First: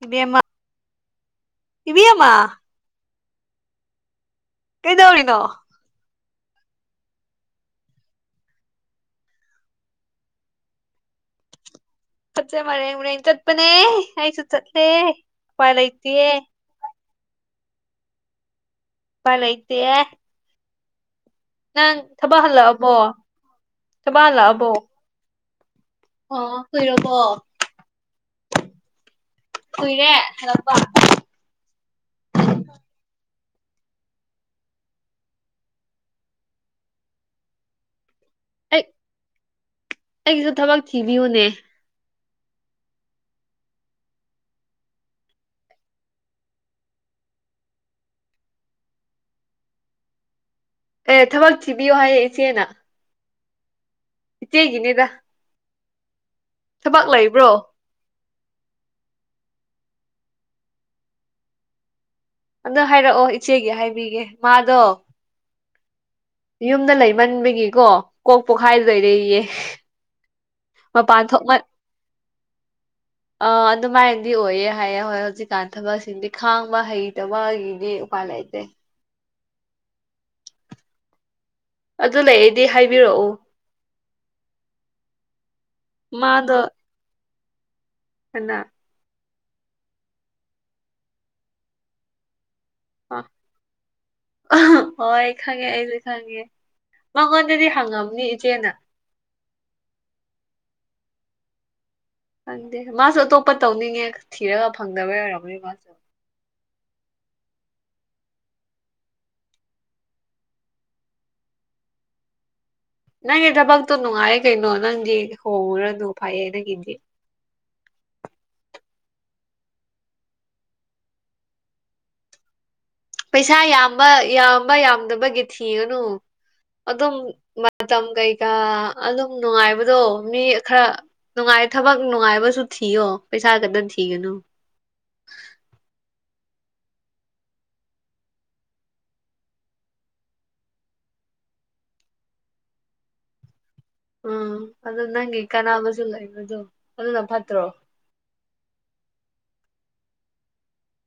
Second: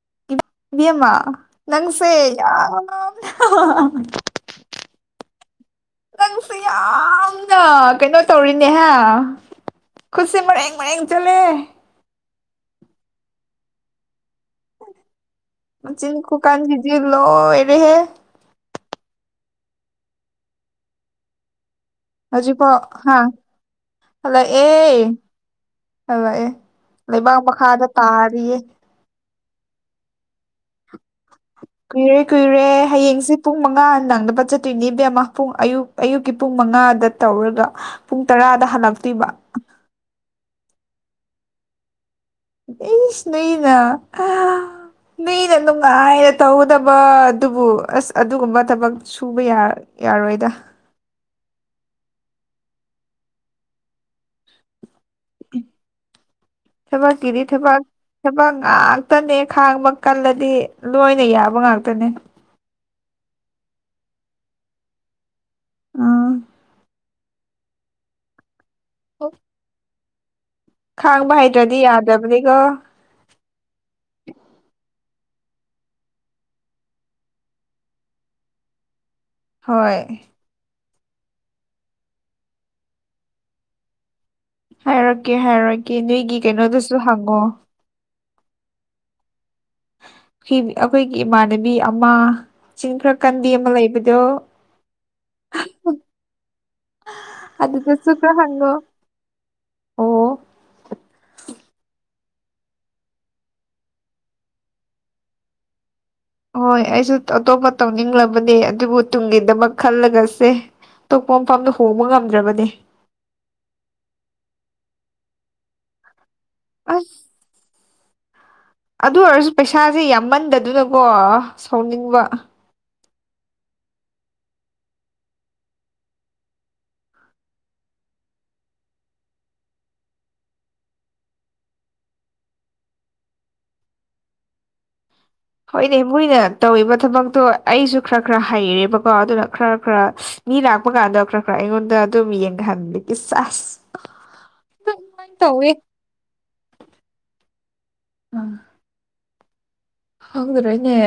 ꯏꯕꯦꯝꯃ ꯏꯃ ꯅꯪꯁꯦ ꯏꯕꯦꯝꯃ ꯌꯥ ꯀꯩꯗꯧꯔꯤꯅꯣ ꯅꯪꯁꯦ ꯌꯥꯝꯅ ꯀꯩꯅꯣ ꯇꯧꯔꯤꯅꯦꯍꯦ ꯈꯨꯁꯤ ꯃꯔꯦꯡ ꯃꯔꯦꯡꯦꯡ ꯆꯂꯦ ꯆꯠꯁꯦ ꯃꯔꯦ ꯍꯣꯔꯦꯟ ꯆꯠꯄꯅꯦ ꯑꯩꯁꯨ ꯆꯠꯂꯦ ꯎꯄꯥꯏ ꯃ ꯆꯤꯟ ꯂꯩꯇꯦ ꯀꯨ ꯀꯥꯟꯒꯤꯤꯖꯤ ꯂꯣ ꯑꯦꯔꯦꯍꯦ ꯐꯂꯥꯏꯇ ꯍꯧꯖꯤ ꯄꯣ ꯍꯜꯂꯛꯑꯕꯣ ꯍꯥ ꯊꯕꯛ ꯍꯜꯂꯣ ꯍꯜꯂꯛꯑꯕꯣ ꯑꯦ ꯍ ꯂꯥꯛꯑꯦ ꯑꯣ ꯀꯨꯏꯔꯕꯣ ꯂꯩꯕꯥꯛ ꯃꯈꯥꯗ ꯇꯥꯔꯤꯌꯦ ꯀꯨꯏꯔꯦ ꯍꯦꯜꯂ ꯀꯨꯏꯔꯦ ꯀꯨꯏꯔꯦ ꯍꯌꯦꯡꯁꯦ ꯄꯨꯡ ꯃꯉꯥ ꯅꯪꯗꯕ ꯆꯠꯇꯣꯏꯅꯦ ꯏꯕꯦꯝꯃ ꯄꯨꯡ ꯑꯌꯨꯛ ꯑꯌꯨꯛꯀꯤ ꯄꯨꯡ ꯃꯉꯥꯗ ꯇꯧꯔꯒ ꯄꯨꯡ ꯇꯔꯥꯗ ꯑꯩ ꯍꯜꯂꯛꯇꯣꯏꯕ ꯊꯚꯎꯅꯦ ꯁ ꯅꯣꯏꯅ ꯃꯤꯅ ꯅꯨꯡꯉꯥꯏꯅ ꯇꯧꯒꯗꯕ ꯑꯗꯨꯕꯨ ꯑꯁ ꯑꯗꯨꯒꯨꯝꯕ ꯊꯕꯛ ꯁꯨꯕ ꯌꯥ ꯌꯥꯔꯣꯏꯗ ꯑꯦ ꯊꯕꯛ ꯊꯤꯕꯤꯌꯣ ꯍꯥꯏꯌꯦ ꯏꯆꯦꯅ ꯏ ꯍꯦꯒꯅꯦꯗ ꯏ ꯊꯕꯥꯀꯤꯗꯤ ꯏ ꯂꯩꯕ꯭ꯔꯣ ꯊꯄꯥ ꯊꯕ ꯉꯥꯛꯇꯅꯦ ꯈꯥꯡꯕ ꯀꯜꯂꯗꯤ ꯂꯣꯏꯅ ꯌꯥꯕ ꯉꯥꯛꯇꯅꯦ ꯑꯗꯣ ꯍꯥꯏꯔꯛꯑꯣ ꯏꯆꯦꯒꯤ ꯍꯥꯏꯕꯤꯒꯦ ꯃꯥꯗꯣ ꯎꯝ ꯃꯟꯕꯒꯤꯀꯣ ꯀꯣꯛ ꯄꯣꯛꯈꯥꯏꯗꯣꯏꯔꯩꯌꯦ ꯃꯄꯥꯟ ꯈꯥꯡꯕ ꯊꯣꯛ ꯍꯩꯇ꯭ꯔꯗꯤ ꯌꯥꯗꯕꯅꯤꯀꯣ ꯑ ꯑꯗꯨꯃꯥꯏꯅ ꯗꯤ ꯑꯣꯏꯌꯦꯦ ꯍꯥꯏꯌꯦ ꯍꯣꯏ ꯍꯧꯖꯤꯛꯀꯥꯟ ꯊꯕꯛꯁꯤꯡꯗꯤ ꯈꯥꯡꯕ ꯍꯩꯇꯕꯒꯤꯗꯤ ꯎꯄꯥꯏ ꯂꯩꯇꯦ ꯍꯣꯏ ꯑꯗꯨ ꯂꯩ ꯑꯩꯗꯤ ꯍꯥꯏꯕꯤꯔꯛꯎ ꯍꯥꯏꯔꯛꯀꯦ ꯍꯥꯏꯔꯛꯀꯦ ꯅꯣꯏꯒꯤ ꯀꯩꯅꯣꯗꯁꯨ ꯍꯪꯉꯣ ꯑ ꯑꯩꯈꯣꯏꯒꯤ ꯏꯃꯥꯟꯅꯕꯤ ꯑꯃ ꯆꯤꯡ ꯐꯔ ꯀꯟꯗꯤ ꯑꯃ ꯂꯩꯕꯗꯣ ꯍꯣꯏ ꯈꯪꯉꯦ ꯑꯩꯁꯨ ꯈꯪꯉꯦ ꯃꯉꯣꯟꯗꯗꯤ ꯍꯪꯉꯝꯅꯤ ꯑꯗꯨꯗꯁꯨꯈ꯭ꯔ ꯏꯆꯦꯅ ꯍꯪꯒꯣ ꯈꯪꯗꯦ ꯃꯥꯁꯨ ꯑꯇꯣꯞꯄ ꯇꯧꯅꯤꯡꯉꯦ ꯊꯤꯔꯒ ꯐꯪꯗꯕ ꯌꯥꯝꯔꯕꯣꯏ ꯃꯥꯁꯨ ꯍꯣꯏ ꯑꯩꯁꯨ ꯑꯇꯣꯞꯄ ꯇꯧꯅꯤꯡꯂꯕꯅꯦ ꯑꯗꯨꯕꯨ ꯇꯨꯡꯒꯤꯗꯃꯛ ꯈꯜꯂꯒꯁꯦ ꯑꯇꯣꯞꯄ ꯃꯐꯝꯗ ꯍꯣꯡꯕ ꯉꯝꯗ꯭ꯔꯕꯗꯤ ꯅꯪꯒꯤ ꯊꯕꯛꯇꯣ ꯅꯨꯡꯉꯥꯏ ꯀꯩꯅꯣ ꯅꯪꯗꯤ ꯍꯣꯡꯉꯨꯔꯅꯨ ꯐꯩꯌꯦ ꯅꯪꯒꯤꯗꯤ ꯑꯁ ꯑꯗꯨ ꯑꯣꯏꯔꯁꯨ ꯄꯩꯁꯥꯁꯦ ꯌꯥꯝꯃꯟꯗꯗꯅꯀꯣ ꯁꯥꯎꯅꯤꯡꯕ ꯄꯩꯁꯥ ꯌꯥꯝꯕ ꯌꯥꯝꯕ ꯌꯥꯝꯗꯕꯒꯤ ꯊꯤꯒꯅꯨ ꯑꯗꯨꯝ ꯃꯇꯝ ꯀꯩꯀꯥ ꯑꯗꯨꯝ ꯅꯨꯡꯉꯥꯏꯕꯗꯣ ꯃꯤ ꯈꯔ ꯅꯨꯡꯉꯥꯏ ꯊꯕꯛ ꯅꯨꯡꯉꯥꯏꯕꯁꯨ ꯊꯤꯌꯣ ꯄꯩꯁꯥ ꯈꯛꯇ ꯊꯤꯒꯅꯨ ꯇꯧꯕ ꯊꯕꯛꯇꯣ ꯑꯩꯁꯨ ꯈꯔ ꯈꯔ ꯍꯩꯔꯦꯕꯀꯣ ꯑꯗꯨꯅ ꯈꯔ ꯈꯔ ꯃꯤ ꯂꯥꯛꯄ ꯀꯥꯟꯗ ꯈꯔ ꯈꯔ ꯑꯩꯉꯣꯟꯗ ꯑꯗꯨꯣ ꯃꯤꯌꯦꯡ ꯈꯥꯟꯗ ꯆꯁ ꯎꯝ ꯑꯗꯨ ꯅꯪꯒꯤ ꯀꯅꯥꯅꯕꯁꯨ ꯂꯩꯕꯗꯣ ꯑꯗꯨꯅ ꯐꯠꯇ꯭ꯔꯣ ꯑ ꯍꯥꯎꯗ꯭ꯔꯥ ꯏꯅꯦ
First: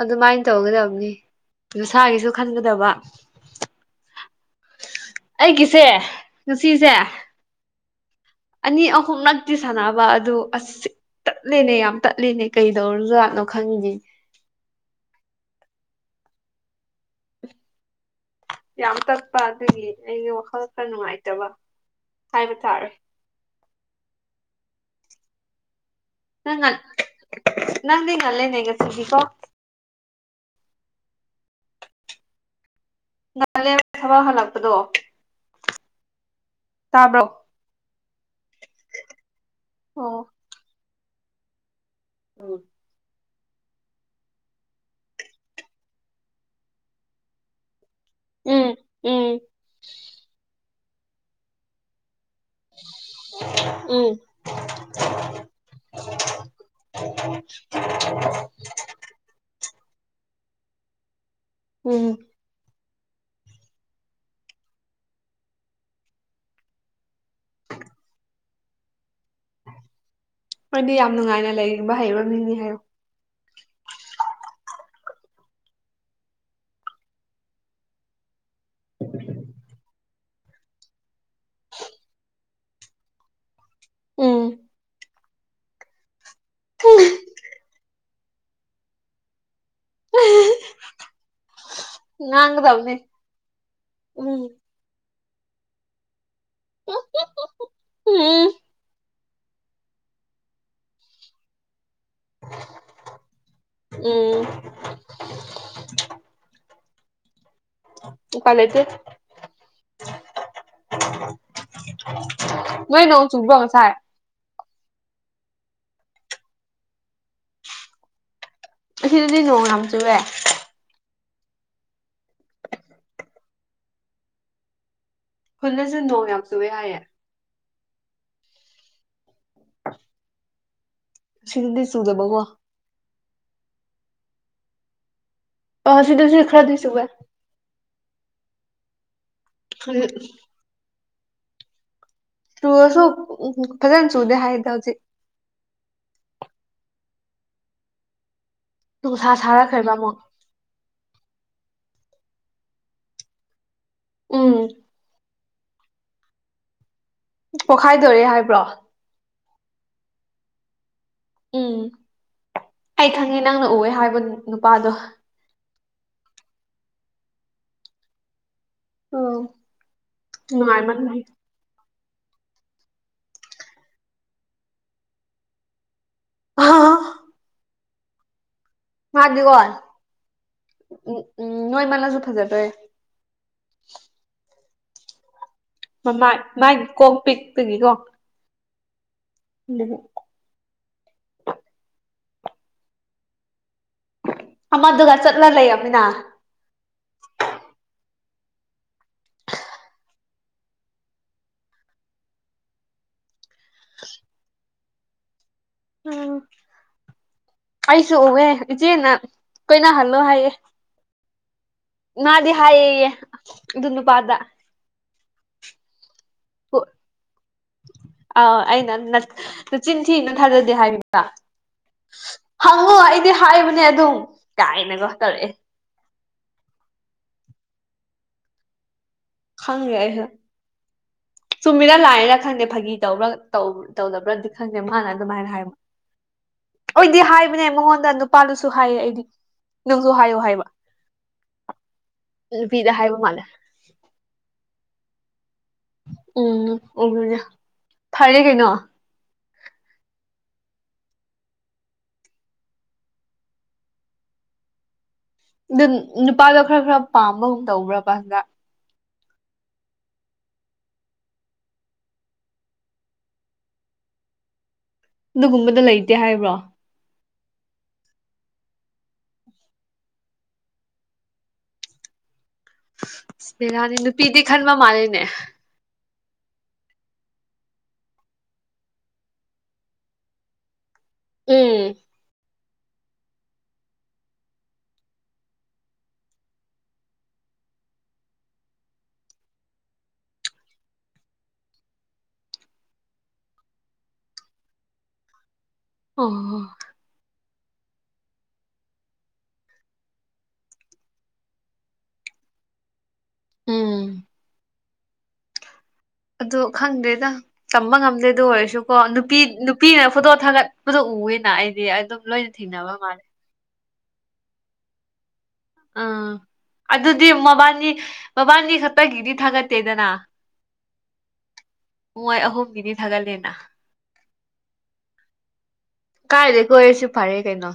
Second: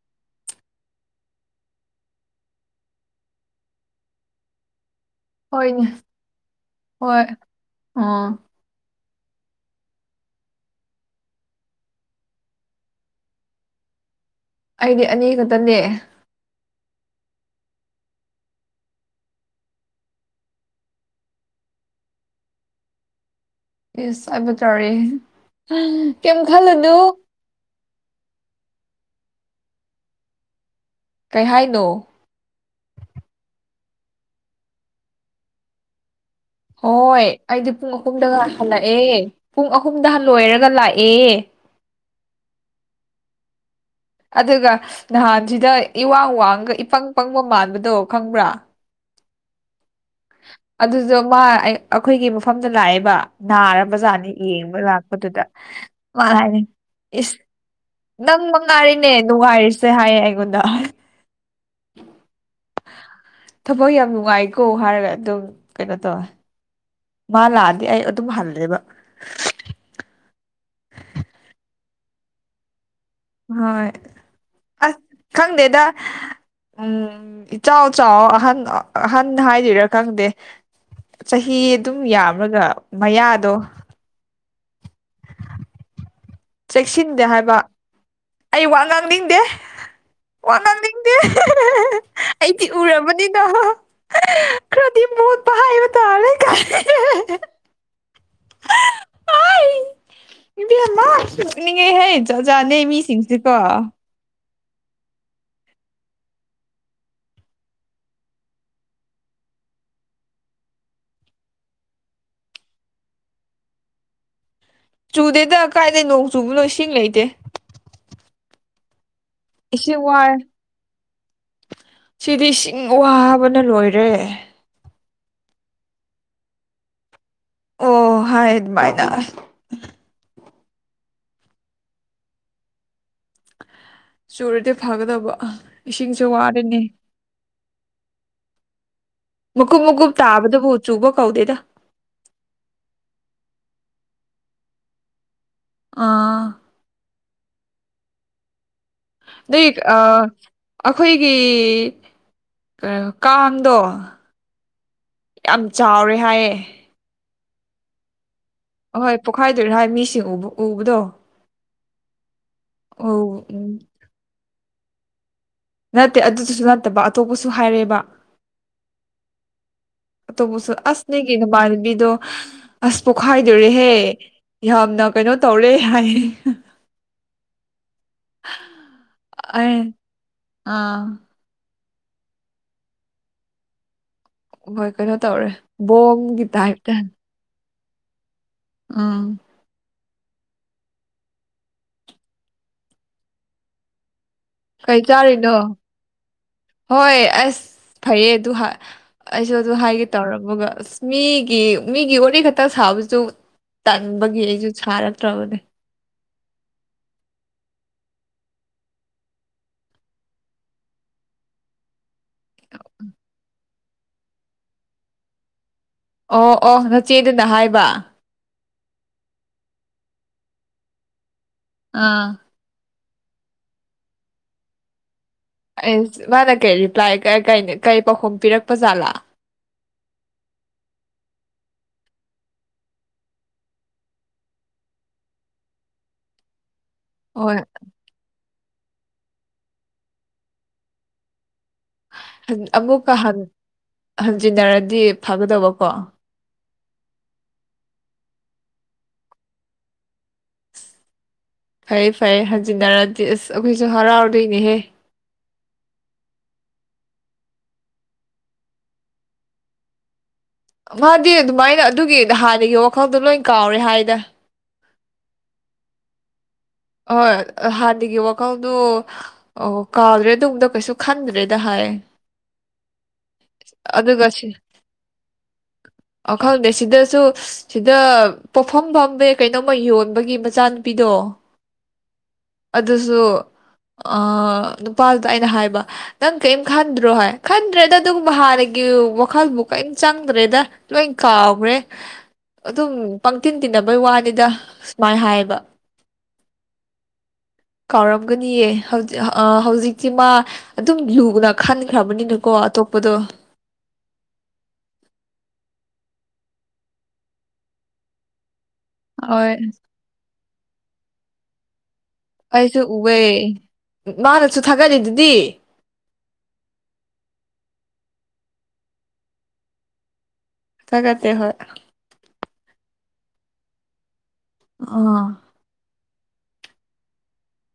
ꯑꯗꯨꯃꯥꯏꯅ ꯇꯧꯒꯗꯕꯅꯤ ꯅꯨꯡꯁꯥꯒꯤꯁꯨ ꯈꯟꯒꯗꯕ ꯑꯩꯒꯤꯁꯦ ꯍꯣꯏꯅꯦ ꯉꯁꯤꯁꯦ ꯍꯣꯏ ꯑꯥ ꯑꯅꯤ ꯑꯍꯨꯝ ꯅꯛꯇꯤ ꯁꯥꯟꯅꯕ ꯑꯗꯨ ꯑꯁ ꯇꯠꯂꯤꯦꯅꯦ ꯌꯥꯝ ꯇꯠꯂꯤꯅꯦ ꯀꯩꯗꯧꯔꯁꯨ ꯈꯪꯉꯤꯒ ꯑꯩꯗꯤ ꯑꯅꯤ ꯈꯛꯇꯅꯦ ꯌꯥꯝ ꯇꯠꯄ ꯑꯗꯨꯒꯤ ꯑꯩꯒꯤ ꯋꯥꯈꯜ ꯈ ꯅꯨꯡꯉꯥꯏꯇꯕ ꯍꯥꯏꯕ ꯇꯥꯔꯦ ꯌꯦꯁ ꯍꯥꯏꯕ ꯇꯥꯔꯦ ꯀꯩꯝ ꯈꯜꯂꯨꯅꯨ ꯅꯪ ꯉ ꯂꯩꯦꯅꯦꯒ ꯁꯤꯒꯀꯣ ꯀꯩꯍꯥꯏꯅꯣ ꯊꯋꯥ ꯍꯜꯂꯛꯄꯗꯣ ꯍꯣꯏ ꯇꯥꯕ꯭ꯔꯣ ꯑꯩꯗꯤ ꯄꯨꯡ ꯑꯍꯨꯝꯗꯒ ꯍꯜꯂꯛꯑꯦ ꯄꯨꯡ ꯑꯍꯨꯝꯗ ꯑꯣ ꯍꯟꯂꯣꯏꯔꯒ ꯂꯥꯛꯑꯦ ꯑꯦ ꯎꯝ ꯑꯗꯨꯒ ꯅꯍꯥꯟꯁꯤꯗ ꯏꯋꯥꯡ ꯋꯥꯡꯒ ꯏꯄꯪ ꯄꯪꯕ ꯃꯥꯟꯕꯗꯣ ꯈꯪꯕ꯭ꯔꯥ ꯎꯝ ꯎꯝ ꯑꯗꯨꯗꯣ ꯃꯥ ꯑꯩꯈꯣꯏꯒꯤ ꯃꯐꯝꯗ ꯂꯥꯛꯑꯦꯕ ꯅꯥꯔ ꯕꯖꯥꯔꯅꯤ ꯌꯦꯡꯕ ꯂꯥꯛꯄꯗꯨꯗꯃꯅ ꯍꯥꯏꯅꯤ ꯏꯁ ꯅꯪ ꯃ ꯉꯥꯔꯤꯅꯦ ꯅꯨꯡꯉꯥꯏꯔꯤꯁꯦ ꯍꯥꯏꯌꯦ ꯑꯩꯉꯣꯟꯗ ꯎꯝ ꯊꯕꯛ ꯌꯥꯝ ꯅꯨꯡꯉꯥꯏꯀꯣ ꯍꯥꯏꯔꯒ ꯑꯗꯨꯝ ꯀꯩꯅꯣ ꯇꯧꯋꯦ ꯃꯥ ꯂꯥꯛꯑꯗꯤ ꯑꯩ ꯑꯗꯨꯝ ꯍꯜꯂꯦꯕ ꯍꯣꯏꯗꯤ ꯌꯥꯝ ꯅꯨꯡꯉꯥꯏꯅ ꯂꯩꯔꯤꯕꯕ ꯍꯩꯕ ꯃꯤꯅꯤ ꯍꯥꯏꯌꯣ ꯍꯣꯏ ꯑꯁ ꯈꯪꯗꯦꯗ ꯎ ꯏꯆꯥꯎ ꯆꯥꯎ ꯑꯍꯟ ꯑꯍꯟ ꯍꯥꯏꯗꯣꯏꯔꯥ ꯈꯪꯗꯦ ꯆꯍꯤ ꯑꯗꯨꯝ ꯌꯥꯝ꯭ꯔꯒ ꯃꯌꯥꯗꯣ ꯎꯝ ꯆꯦꯛꯁꯤꯟꯗꯦ ꯍꯥꯏꯕ ꯑꯩ ꯋꯥ ꯉꯥꯡꯅꯤꯡꯗꯦ ꯑꯣꯟꯣ ꯍꯗꯤ ꯑꯩꯗꯤ ꯉꯥꯡꯒꯗꯕꯅꯦ ꯎꯔꯕꯅꯤꯅ ꯎꯝ ꯈꯔꯗꯤ ꯃꯣꯠ ꯄꯏ ꯇꯔꯦ ꯀ ꯎꯝ ꯏꯕꯤ ꯀꯦ ꯍꯥꯏꯩ ꯆꯖꯥꯅꯦ ꯃꯤꯁꯤꯡꯁꯤꯦ ꯀꯣ ꯎꯝ ꯎ ꯀ ꯂꯩꯇꯦ ꯅꯣꯏ ꯅ ꯆꯨꯕꯣ ꯁꯥꯏ ꯆꯨꯗꯦꯗ ꯀꯥꯏꯗꯒꯤꯩ ꯅꯣꯡ ꯆꯨꯕꯅꯣ ꯏꯁꯤꯡ ꯂꯩꯇꯦ ꯁꯤꯗꯤ ꯉꯣꯡ ꯏꯁꯤꯡ ꯉꯝꯁꯨꯕꯦ ꯋꯥꯏ ꯁꯤꯗꯤ ꯏꯁꯤꯡ ꯋꯥꯕꯅ ꯂꯣꯏꯔꯦ ꯈꯨꯨꯜꯟꯅꯁꯨ ꯅꯣꯡ ꯌꯥꯝ ꯆꯨꯑꯦ ꯍꯥꯏꯌꯦꯦ ꯑꯣ ꯍꯥꯏꯌꯦ ꯃꯥꯏꯅ ꯁꯤ ꯅꯗꯤ ꯆꯨꯗ ꯕ ꯋꯥ ꯆꯨꯔꯗꯤ ꯐꯒꯗꯕ ꯑ ꯏꯁꯤꯡꯁꯨꯦ ꯁꯤꯗꯁꯨ ꯈꯔꯗꯤ ꯋꯥꯔꯅꯤ ꯆꯨꯋꯦ ꯃꯀꯨꯞ ꯃꯀꯨꯞ ꯇꯥꯕꯗꯨꯕꯨ ꯆꯨꯕ ꯀꯧꯗꯦꯗ ꯆꯨꯔꯁꯨ ꯐꯖꯅ ꯆꯨꯗꯦ ꯍꯥꯏꯗ ꯍꯧꯖꯤꯛ ꯑꯥ ꯅꯨꯡꯁꯥ ꯅ ꯁꯥꯔꯛꯈ꯭ꯔꯦꯕ ꯑ ꯑꯃꯨꯛ ꯑꯩꯈꯣꯏꯒꯤ ꯀꯩꯅꯣ ꯀꯥꯡꯗꯣ ꯎꯝ ꯌꯥꯝ ꯆꯥꯎꯔꯦ ꯍꯥꯏꯌꯦꯦ ꯄꯣꯛꯈꯥꯏꯗꯣꯔꯦ ꯍꯥꯏꯕ꯭ꯔꯣ ꯄꯣꯛꯈꯥꯏꯗꯣꯏꯅꯣ ꯍꯥꯏ ꯃꯤꯁꯤꯡꯕ ꯎꯕꯗꯣ ꯎꯝ ꯎ ꯑꯩ ꯈꯪꯉꯦ ꯅꯪꯅ ꯎꯝ ꯎꯑꯦ ꯍꯥꯏꯕ ꯅꯨꯄꯥꯗꯣ ꯅꯠꯇꯦ ꯑꯗꯨꯗꯨꯁꯨ ꯅꯠꯇꯕ ꯑꯇꯣꯞꯄꯁꯨ ꯍꯥꯏꯔꯦꯕ ꯑꯣ ꯇꯣꯕꯨꯁꯨ ꯑꯁꯅꯦꯒꯅ ꯃꯥꯅꯤꯕꯤꯗꯨꯣ ꯑꯁ ꯄꯣꯛꯈꯥꯏꯗꯣꯔꯦꯍꯦ ꯌꯥꯝꯅ ꯀꯩꯅꯣ ꯇꯧꯔꯦ ꯍꯥꯏ [unintelligible] ꯃꯗꯤꯀ‌ꯣ ꯑꯥ ꯎꯝ ꯅꯣꯏꯃꯜꯂꯖꯣ ꯐꯖꯗ‌ꯣꯏ ꯅ‌ꯦ ꯍꯣꯏ ꯀꯩꯅꯣ ꯇꯧꯔꯦ ꯃꯃꯥꯏ ꯕꯣꯝꯒꯤ ꯃꯥꯏ ꯀꯣꯡ ꯄꯤꯛꯄꯒꯤꯀꯣ ꯑꯥ [unintelligible] ꯀꯔꯤ ꯑꯃꯗꯨꯒ ꯆꯥꯔꯤꯅꯣ ꯆꯠꯂ ꯂꯩꯔꯝꯃꯤꯅ ꯍꯣꯏ ꯑꯁ ꯐꯩꯌꯦ ꯑꯗꯨ ꯑꯩꯁꯨ ꯑꯗꯨ ꯍꯥꯏꯒꯦ ꯇꯧꯔꯝꯃꯒ ꯑꯁ ꯃꯤꯒꯤ ꯃꯤꯒꯤ ꯋꯥꯔꯤ ꯈꯛꯇꯪ ꯁꯥꯕꯁꯨ ꯇꯟꯕꯒꯤ ꯑꯩꯁꯨ ꯁꯥꯔꯛꯇ꯭ꯔꯕꯅꯦ ꯑꯩꯁꯨ ꯎꯑꯦ ꯏꯆꯦꯅ ꯀꯣꯏꯅꯍꯜꯂꯣ ꯍꯥꯏꯌꯦ ꯉꯗꯤ ꯍꯥꯏꯦ ꯌ‌ꯦ ꯑꯗꯨ ꯅꯨꯄꯥꯗ ꯑꯣ ꯑꯣ ꯅꯆꯦꯗꯨꯅ ꯍꯥꯏꯕ ꯑꯥ ꯑꯩꯅ ꯅꯆꯤꯟ ꯊꯤꯅ ꯊꯥꯖꯗꯦ ꯍꯥꯏꯕꯗ ꯑꯥ ꯍꯪꯉꯨ ꯑꯩ ꯍꯥꯏꯕꯅꯦ ꯑꯗꯨꯝ ꯀꯥꯏꯅꯒ ꯇꯧꯔꯛꯑꯦ ꯃꯥꯅ ꯀꯩ ꯔꯤꯄ꯭ꯂꯥꯏ ꯀꯩ ꯄꯥꯎꯈꯨꯝ ꯄꯤꯔꯛꯄ ꯖꯥꯠꯂꯥ ꯈꯪꯉꯦ ꯑꯩꯁꯨ ꯆꯨꯝꯃꯤꯅ ꯂꯥꯜꯂꯤꯔꯥ ꯈꯪꯗꯦ ꯐꯥꯒꯤ ꯇꯧꯕ꯭ꯔꯥ ꯇꯧꯗꯕ꯭ꯔꯗꯤ ꯈꯪꯗꯦ ꯃꯥꯅ ꯑꯗꯨꯃꯥꯏꯅ ꯍꯥꯏꯕ [unintelligible] ꯑꯣꯏꯗꯤ ꯍꯣꯏ ꯍꯥꯏꯕꯅꯦ ꯃꯉꯣꯟꯗ ꯅꯨꯄꯥ ꯗꯨꯁꯨ ꯍꯥꯏꯌꯦ ꯑꯩꯗꯤ ꯅꯪꯁꯨ ꯍꯥꯏꯌꯣ ꯍꯥꯏꯕ ꯅꯨꯄꯤꯗ ꯑꯃꯨꯛꯀ ꯍꯥꯏꯕ ꯃꯥꯜꯂꯦ ꯍꯟꯖꯤꯟꯅꯔꯗꯤ ꯐꯒꯗꯕ ꯎꯝ ꯎꯅꯦ ꯐꯔꯦ ꯀꯩꯅꯣ ꯐꯩ ꯐꯩ ꯍꯟꯖꯤꯟꯅꯔꯗꯤ ꯑꯁ ꯑꯩꯈꯣꯏꯁꯨ ꯍꯔꯥꯎꯗꯣꯏꯅꯦꯍꯦ ꯑ ꯅꯨꯄꯥꯗꯣ ꯈꯔ ꯈꯔ ꯄꯥꯝꯕꯒꯨꯝ ꯇꯧꯕ꯭ꯔꯥ ꯄ ꯍꯟꯗ ꯃꯥꯗꯤ ꯑꯗꯨꯃꯥꯏꯅ ꯑꯗꯨꯒꯤ ꯍꯥꯟꯅꯒꯤ ꯋꯥꯈꯜꯗꯣ ꯂꯣꯏ ꯀꯥꯎꯔꯦ ꯍꯥꯏꯅ ꯑꯗꯨꯒꯨꯝꯕꯗ ꯂꯩꯇꯦ ꯍꯥꯏꯕ꯭ꯔꯣ ꯍꯣꯏ ꯍꯥꯟꯅꯒꯤ ꯋꯥꯈꯜꯗꯣ ꯀꯥꯎꯗ꯭ꯔꯦꯗꯣꯝꯗ ꯀꯩꯁꯨ ꯈꯟꯗ꯭ꯔꯦꯗ ꯍꯥꯏ ꯕꯤꯔꯅꯤ ꯑꯗꯨꯒ ꯅꯨꯄꯤꯗꯤ ꯁꯤ ꯈꯟꯕ ꯃꯥꯜꯂꯤꯅꯦ ꯑ ꯈꯪꯗꯦ ꯁꯤꯗꯁꯨ ꯁꯤꯗ ꯄꯣꯐꯝ ꯐꯥꯝꯕ ꯀꯩꯅꯣꯝꯃ ꯌꯣꯟꯕꯒꯤ ꯃꯆꯥꯅꯨꯄꯤꯗꯣ ꯎꯝ ꯑꯗꯨꯁꯨ ꯑ ꯅꯨꯄꯥꯗꯨꯗ ꯑꯩꯅ ꯍꯥꯏꯕ ꯅꯪ ꯀꯔꯤꯝ ꯈꯟꯗ꯭ꯔꯣ ꯍꯥꯏ ꯈꯟꯗ꯭ꯔꯦꯗ ꯑꯗꯨꯒꯨꯝꯕ ꯍꯥꯟꯅꯒꯤ ꯋꯥꯈꯜꯕꯨ ꯀꯔꯤꯝ ꯆꯪꯗ꯭ꯔꯦꯗ ꯂꯣꯏ ꯀꯥꯎꯈ꯭ꯔꯦ ꯑꯗꯨꯝ ꯄꯪꯊꯤꯟ ꯇꯤꯟꯅꯕꯩ ꯋꯥꯅꯤꯗ ꯁꯨꯃꯥꯏꯅ ꯍꯥꯏꯌꯦꯕ ꯑꯣ [unintelligible] ꯀꯥꯎꯔꯝꯒꯅꯤꯑ ꯍꯧꯖꯤꯛ ꯍꯧꯖꯤꯛꯇꯤ ꯃꯥ ꯑꯗꯨꯝ ꯂꯨꯅ ꯈꯟꯈ꯭ꯔꯕꯅꯤꯅꯀꯣ ꯑꯇꯣꯞ ꯄꯗꯣ ꯎꯝ ꯑꯗꯣ ꯈꯪꯗ꯭ꯔꯦꯗ ꯇꯝꯕ ꯉꯝꯗꯦꯗꯣ ꯑꯗꯨ ꯑꯣꯏꯔꯁꯨꯀꯣ ꯅꯨꯄꯤ ꯍꯣꯏ ꯅꯨꯄꯤꯅ ꯐꯣꯇꯣ ꯊꯥꯒꯠ ꯄꯨꯗꯨ ꯎꯌ‌ꯦꯅ ꯑꯩꯗꯤ ꯑꯗꯨꯝ ꯂꯣꯏꯅ ꯑꯩꯁꯨ ꯊꯦꯡꯅꯕ ꯃꯥꯜꯂꯦ ꯎꯑꯦ ꯃꯥꯅꯁꯨ ꯊꯥꯒꯠꯂꯤ ꯗꯨꯗꯤ ꯎꯝ ꯑꯗꯨꯗꯤ ꯃꯕꯥꯟꯅꯤ ꯃꯕꯥꯟꯅꯤ ꯈꯛꯇꯒꯤꯗꯤ ꯊꯥꯒꯠꯇꯦꯗꯅ ꯊꯒꯠ ꯇꯦ ꯍꯣꯏ ꯊꯒꯠꯂꯦꯅ ꯑ ꯀꯥꯏꯗ ꯀꯣꯏꯔꯁꯨ ꯐꯔꯦ ꯀꯩꯅꯣ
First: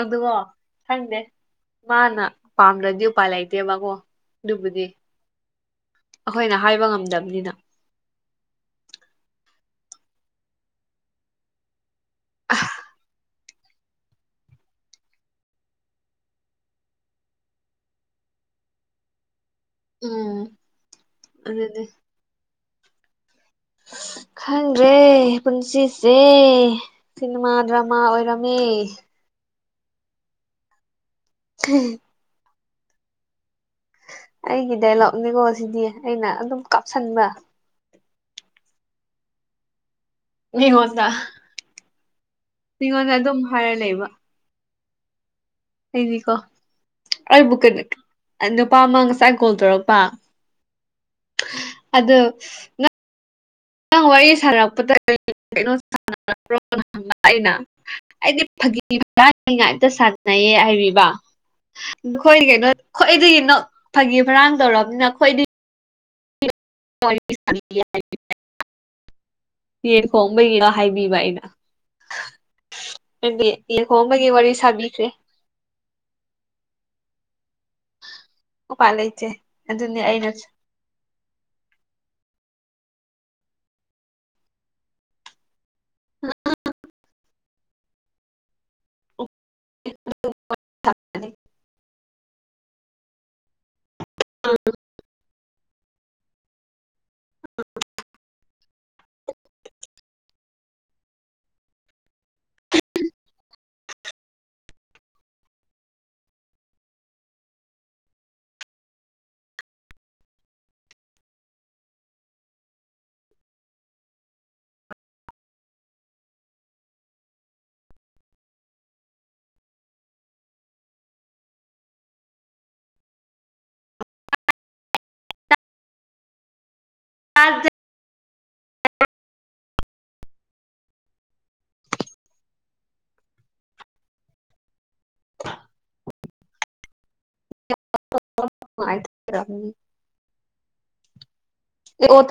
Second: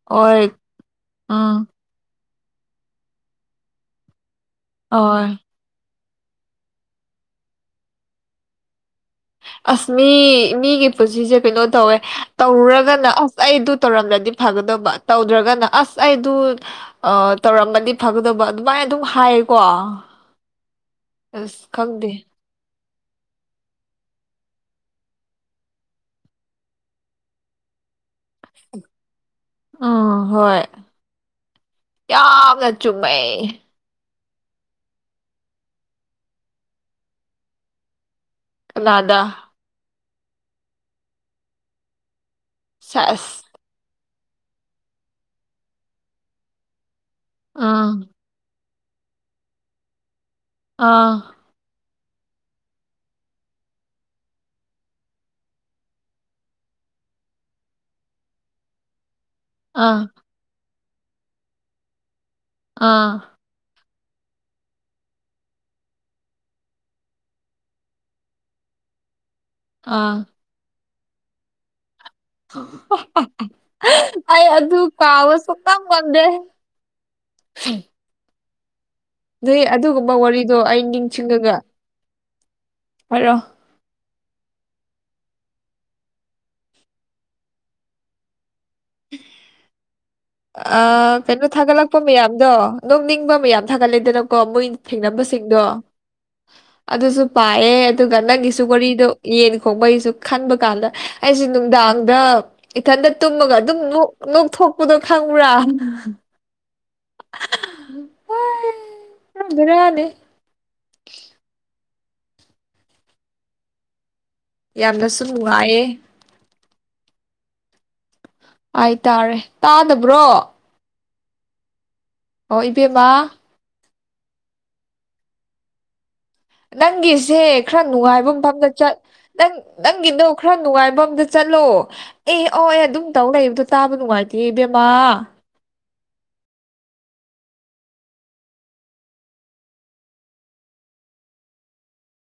ꯑꯗꯨꯒꯣ ꯑꯣꯏ ꯈꯪꯗꯦ ꯎꯝ ꯃꯥꯅ ꯄꯥꯝꯗ꯭ꯔꯗꯤ ꯎꯄꯥꯏ ꯂꯩꯇꯦꯕꯀꯣ ꯑꯗꯨꯕꯨꯗꯤ ꯑꯣꯏ ꯑꯩꯈꯣꯏꯅ ꯍꯥꯏꯕ ꯉꯝꯗꯕꯅꯤꯅ ꯑꯁ ꯃꯤ ꯃꯤꯒꯤ ꯄꯨꯟꯁꯤꯁꯦ ꯀꯩꯅꯣ ꯇꯧꯋꯦ ꯇꯧꯔꯨꯔꯒꯅ ꯑꯁ ꯑꯁ ꯑꯩꯗꯨ ꯇꯧꯔꯝꯂꯗꯤ ꯐꯒꯗꯕ ꯇꯧꯗ꯭ꯔꯒꯅ ꯑꯁ ꯑꯩꯗꯨ ꯇꯧꯔꯝꯃꯗꯤ ꯐꯒꯗꯕ ꯑꯗꯨꯃꯥꯏꯅ ꯑꯗꯨꯝ ꯍꯥꯏꯌꯦꯀꯣ ꯎꯝ ꯑꯁ ꯑꯗꯨꯅꯦ ꯈꯪꯗꯦ [inaudible] ꯈꯪꯗ꯭ꯔꯦ ꯄꯨꯟꯁꯤꯁꯦ ꯁꯤꯅꯦꯃꯥ ꯗ꯭ꯔꯃꯥ ꯑꯣꯏꯔꯝꯃꯦ ꯎꯝ ꯍꯣꯏ ꯌꯥꯝꯅ ꯆꯨꯝꯃꯦꯩ ꯑꯩꯒꯤ ꯗꯥꯏꯂꯣꯛꯅꯦꯀꯣ ꯁꯤꯗꯤ ꯑꯩꯅ ꯑꯗꯨꯝ ꯀꯥꯞꯁꯤꯟꯕ ꯂꯥꯗꯥ ꯌꯦ ꯍꯣꯗ ꯑꯩꯉꯣꯟꯗ ꯑꯗꯨꯝ ꯁꯦꯁ ꯍꯥꯏꯔ ꯂꯩꯕ ꯑꯩꯗꯤꯀꯣ ꯑꯩꯕꯨ ꯀꯩꯅꯣ ꯑꯥ ꯅꯨꯄꯥ ꯑꯃ ꯉꯁꯥꯏ ꯀꯣꯜ ꯇꯧꯔꯛꯄ ꯑꯥ ꯑꯗ ꯑꯥꯡ ꯋꯥꯔꯤ ꯁꯥꯟꯅꯔꯛꯄꯗ꯭ꯔ ꯍꯥꯏꯅ ꯑꯩꯗꯤ ꯐ ꯉꯥꯏꯝꯇ ꯑꯥ ꯁꯥꯟꯅꯩꯌꯦ ꯍꯥꯏꯕꯤꯕ ꯅꯣꯏ ꯀꯩꯅꯣ ꯑꯥ ꯈ꯭ꯋꯥꯏꯗꯒꯤꯅꯣ ꯐꯥꯒꯤ ꯃꯔꯥꯡ ꯇꯧꯔꯕꯅꯤꯅ ꯑꯩꯈꯣꯏꯗꯤ ꯌꯦ ꯑꯥ ꯀꯣꯝꯕꯔ ꯍꯥꯏꯕꯤꯕ ꯑꯩꯅ ꯑꯗꯨꯗꯤ ꯌꯦꯟ ꯈꯣꯡꯕꯒꯤ ꯑꯩ ꯋꯥꯔꯤ ꯑꯗꯨ ꯁꯥꯕꯤꯈ꯭ꯔꯦ ꯀꯥꯎꯁꯨꯣ ꯀꯝ ꯀꯗꯦ ꯎꯝ ꯎꯄꯥꯏ ꯂꯩꯇꯦ ꯅꯣꯏ ꯑꯗꯨꯅꯤ ꯑꯗꯨꯒꯨꯝꯕ ꯑꯩꯅ ꯋꯥꯔꯤꯗꯣ ꯑꯩ ꯅꯤꯡꯁꯤꯡꯉꯒ ꯍꯥꯏꯔꯣ ꯑ ꯎꯝ ꯑ ꯀꯩꯅꯣ ꯊꯥꯒꯠꯂꯛꯄ ꯃꯌꯥꯝꯗꯣ ꯅꯣꯛꯅꯤꯡꯕ ꯃꯌꯥꯝꯠ ꯈꯒꯂꯦꯗꯅꯀꯣ ꯃꯣꯏ ꯊꯦꯡꯅꯕꯁꯤꯡꯗꯣ ꯑꯗꯨꯁꯨ ꯄꯥꯏꯑꯦ ꯑꯗꯨꯒ ꯅꯪꯒꯤꯁꯨ ꯋꯥꯔꯤꯗꯣ ꯌꯦꯟ ꯈꯣꯕꯒꯤꯁꯨ ꯈꯟꯕ ꯀꯥꯟꯗ ꯑꯩꯁꯨ ꯅꯨꯡꯗꯥꯡꯗ ꯏꯊꯟꯗ ꯇꯨꯝꯃꯒ ꯑꯗꯨꯝ ꯅꯣꯛꯊꯣꯛꯄꯗꯣ ꯈꯪ꯭ꯔꯥ ꯍ ꯍ ꯅꯗ ꯌꯥꯝꯗꯁꯨꯨꯉꯑꯦ ꯍꯥꯏꯇꯥꯔꯦ ꯇꯥꯗꯕ꯭ꯔꯣ ꯑꯣ ꯏꯕꯦꯝꯃ ꯅꯪꯒꯤꯁꯦ ꯈꯔ ꯅꯨꯡꯉꯥꯏꯕ ꯃꯐꯝꯗ ꯆꯠ ꯅꯪ ꯅꯪꯒꯤꯗꯣ ꯈꯔ ꯅꯨꯡꯉꯥꯏꯕ ꯑꯝꯇ ꯆꯠꯂꯣ ꯑꯦ ꯑꯣ ꯑꯦ ꯑꯗꯨꯝ ꯇꯧ ꯂꯩꯕꯗꯣ ꯇꯥꯕ ꯅꯨꯡꯉꯥꯏꯇꯦ ꯏꯕꯦꯝ ꯋꯥ [unintelligible]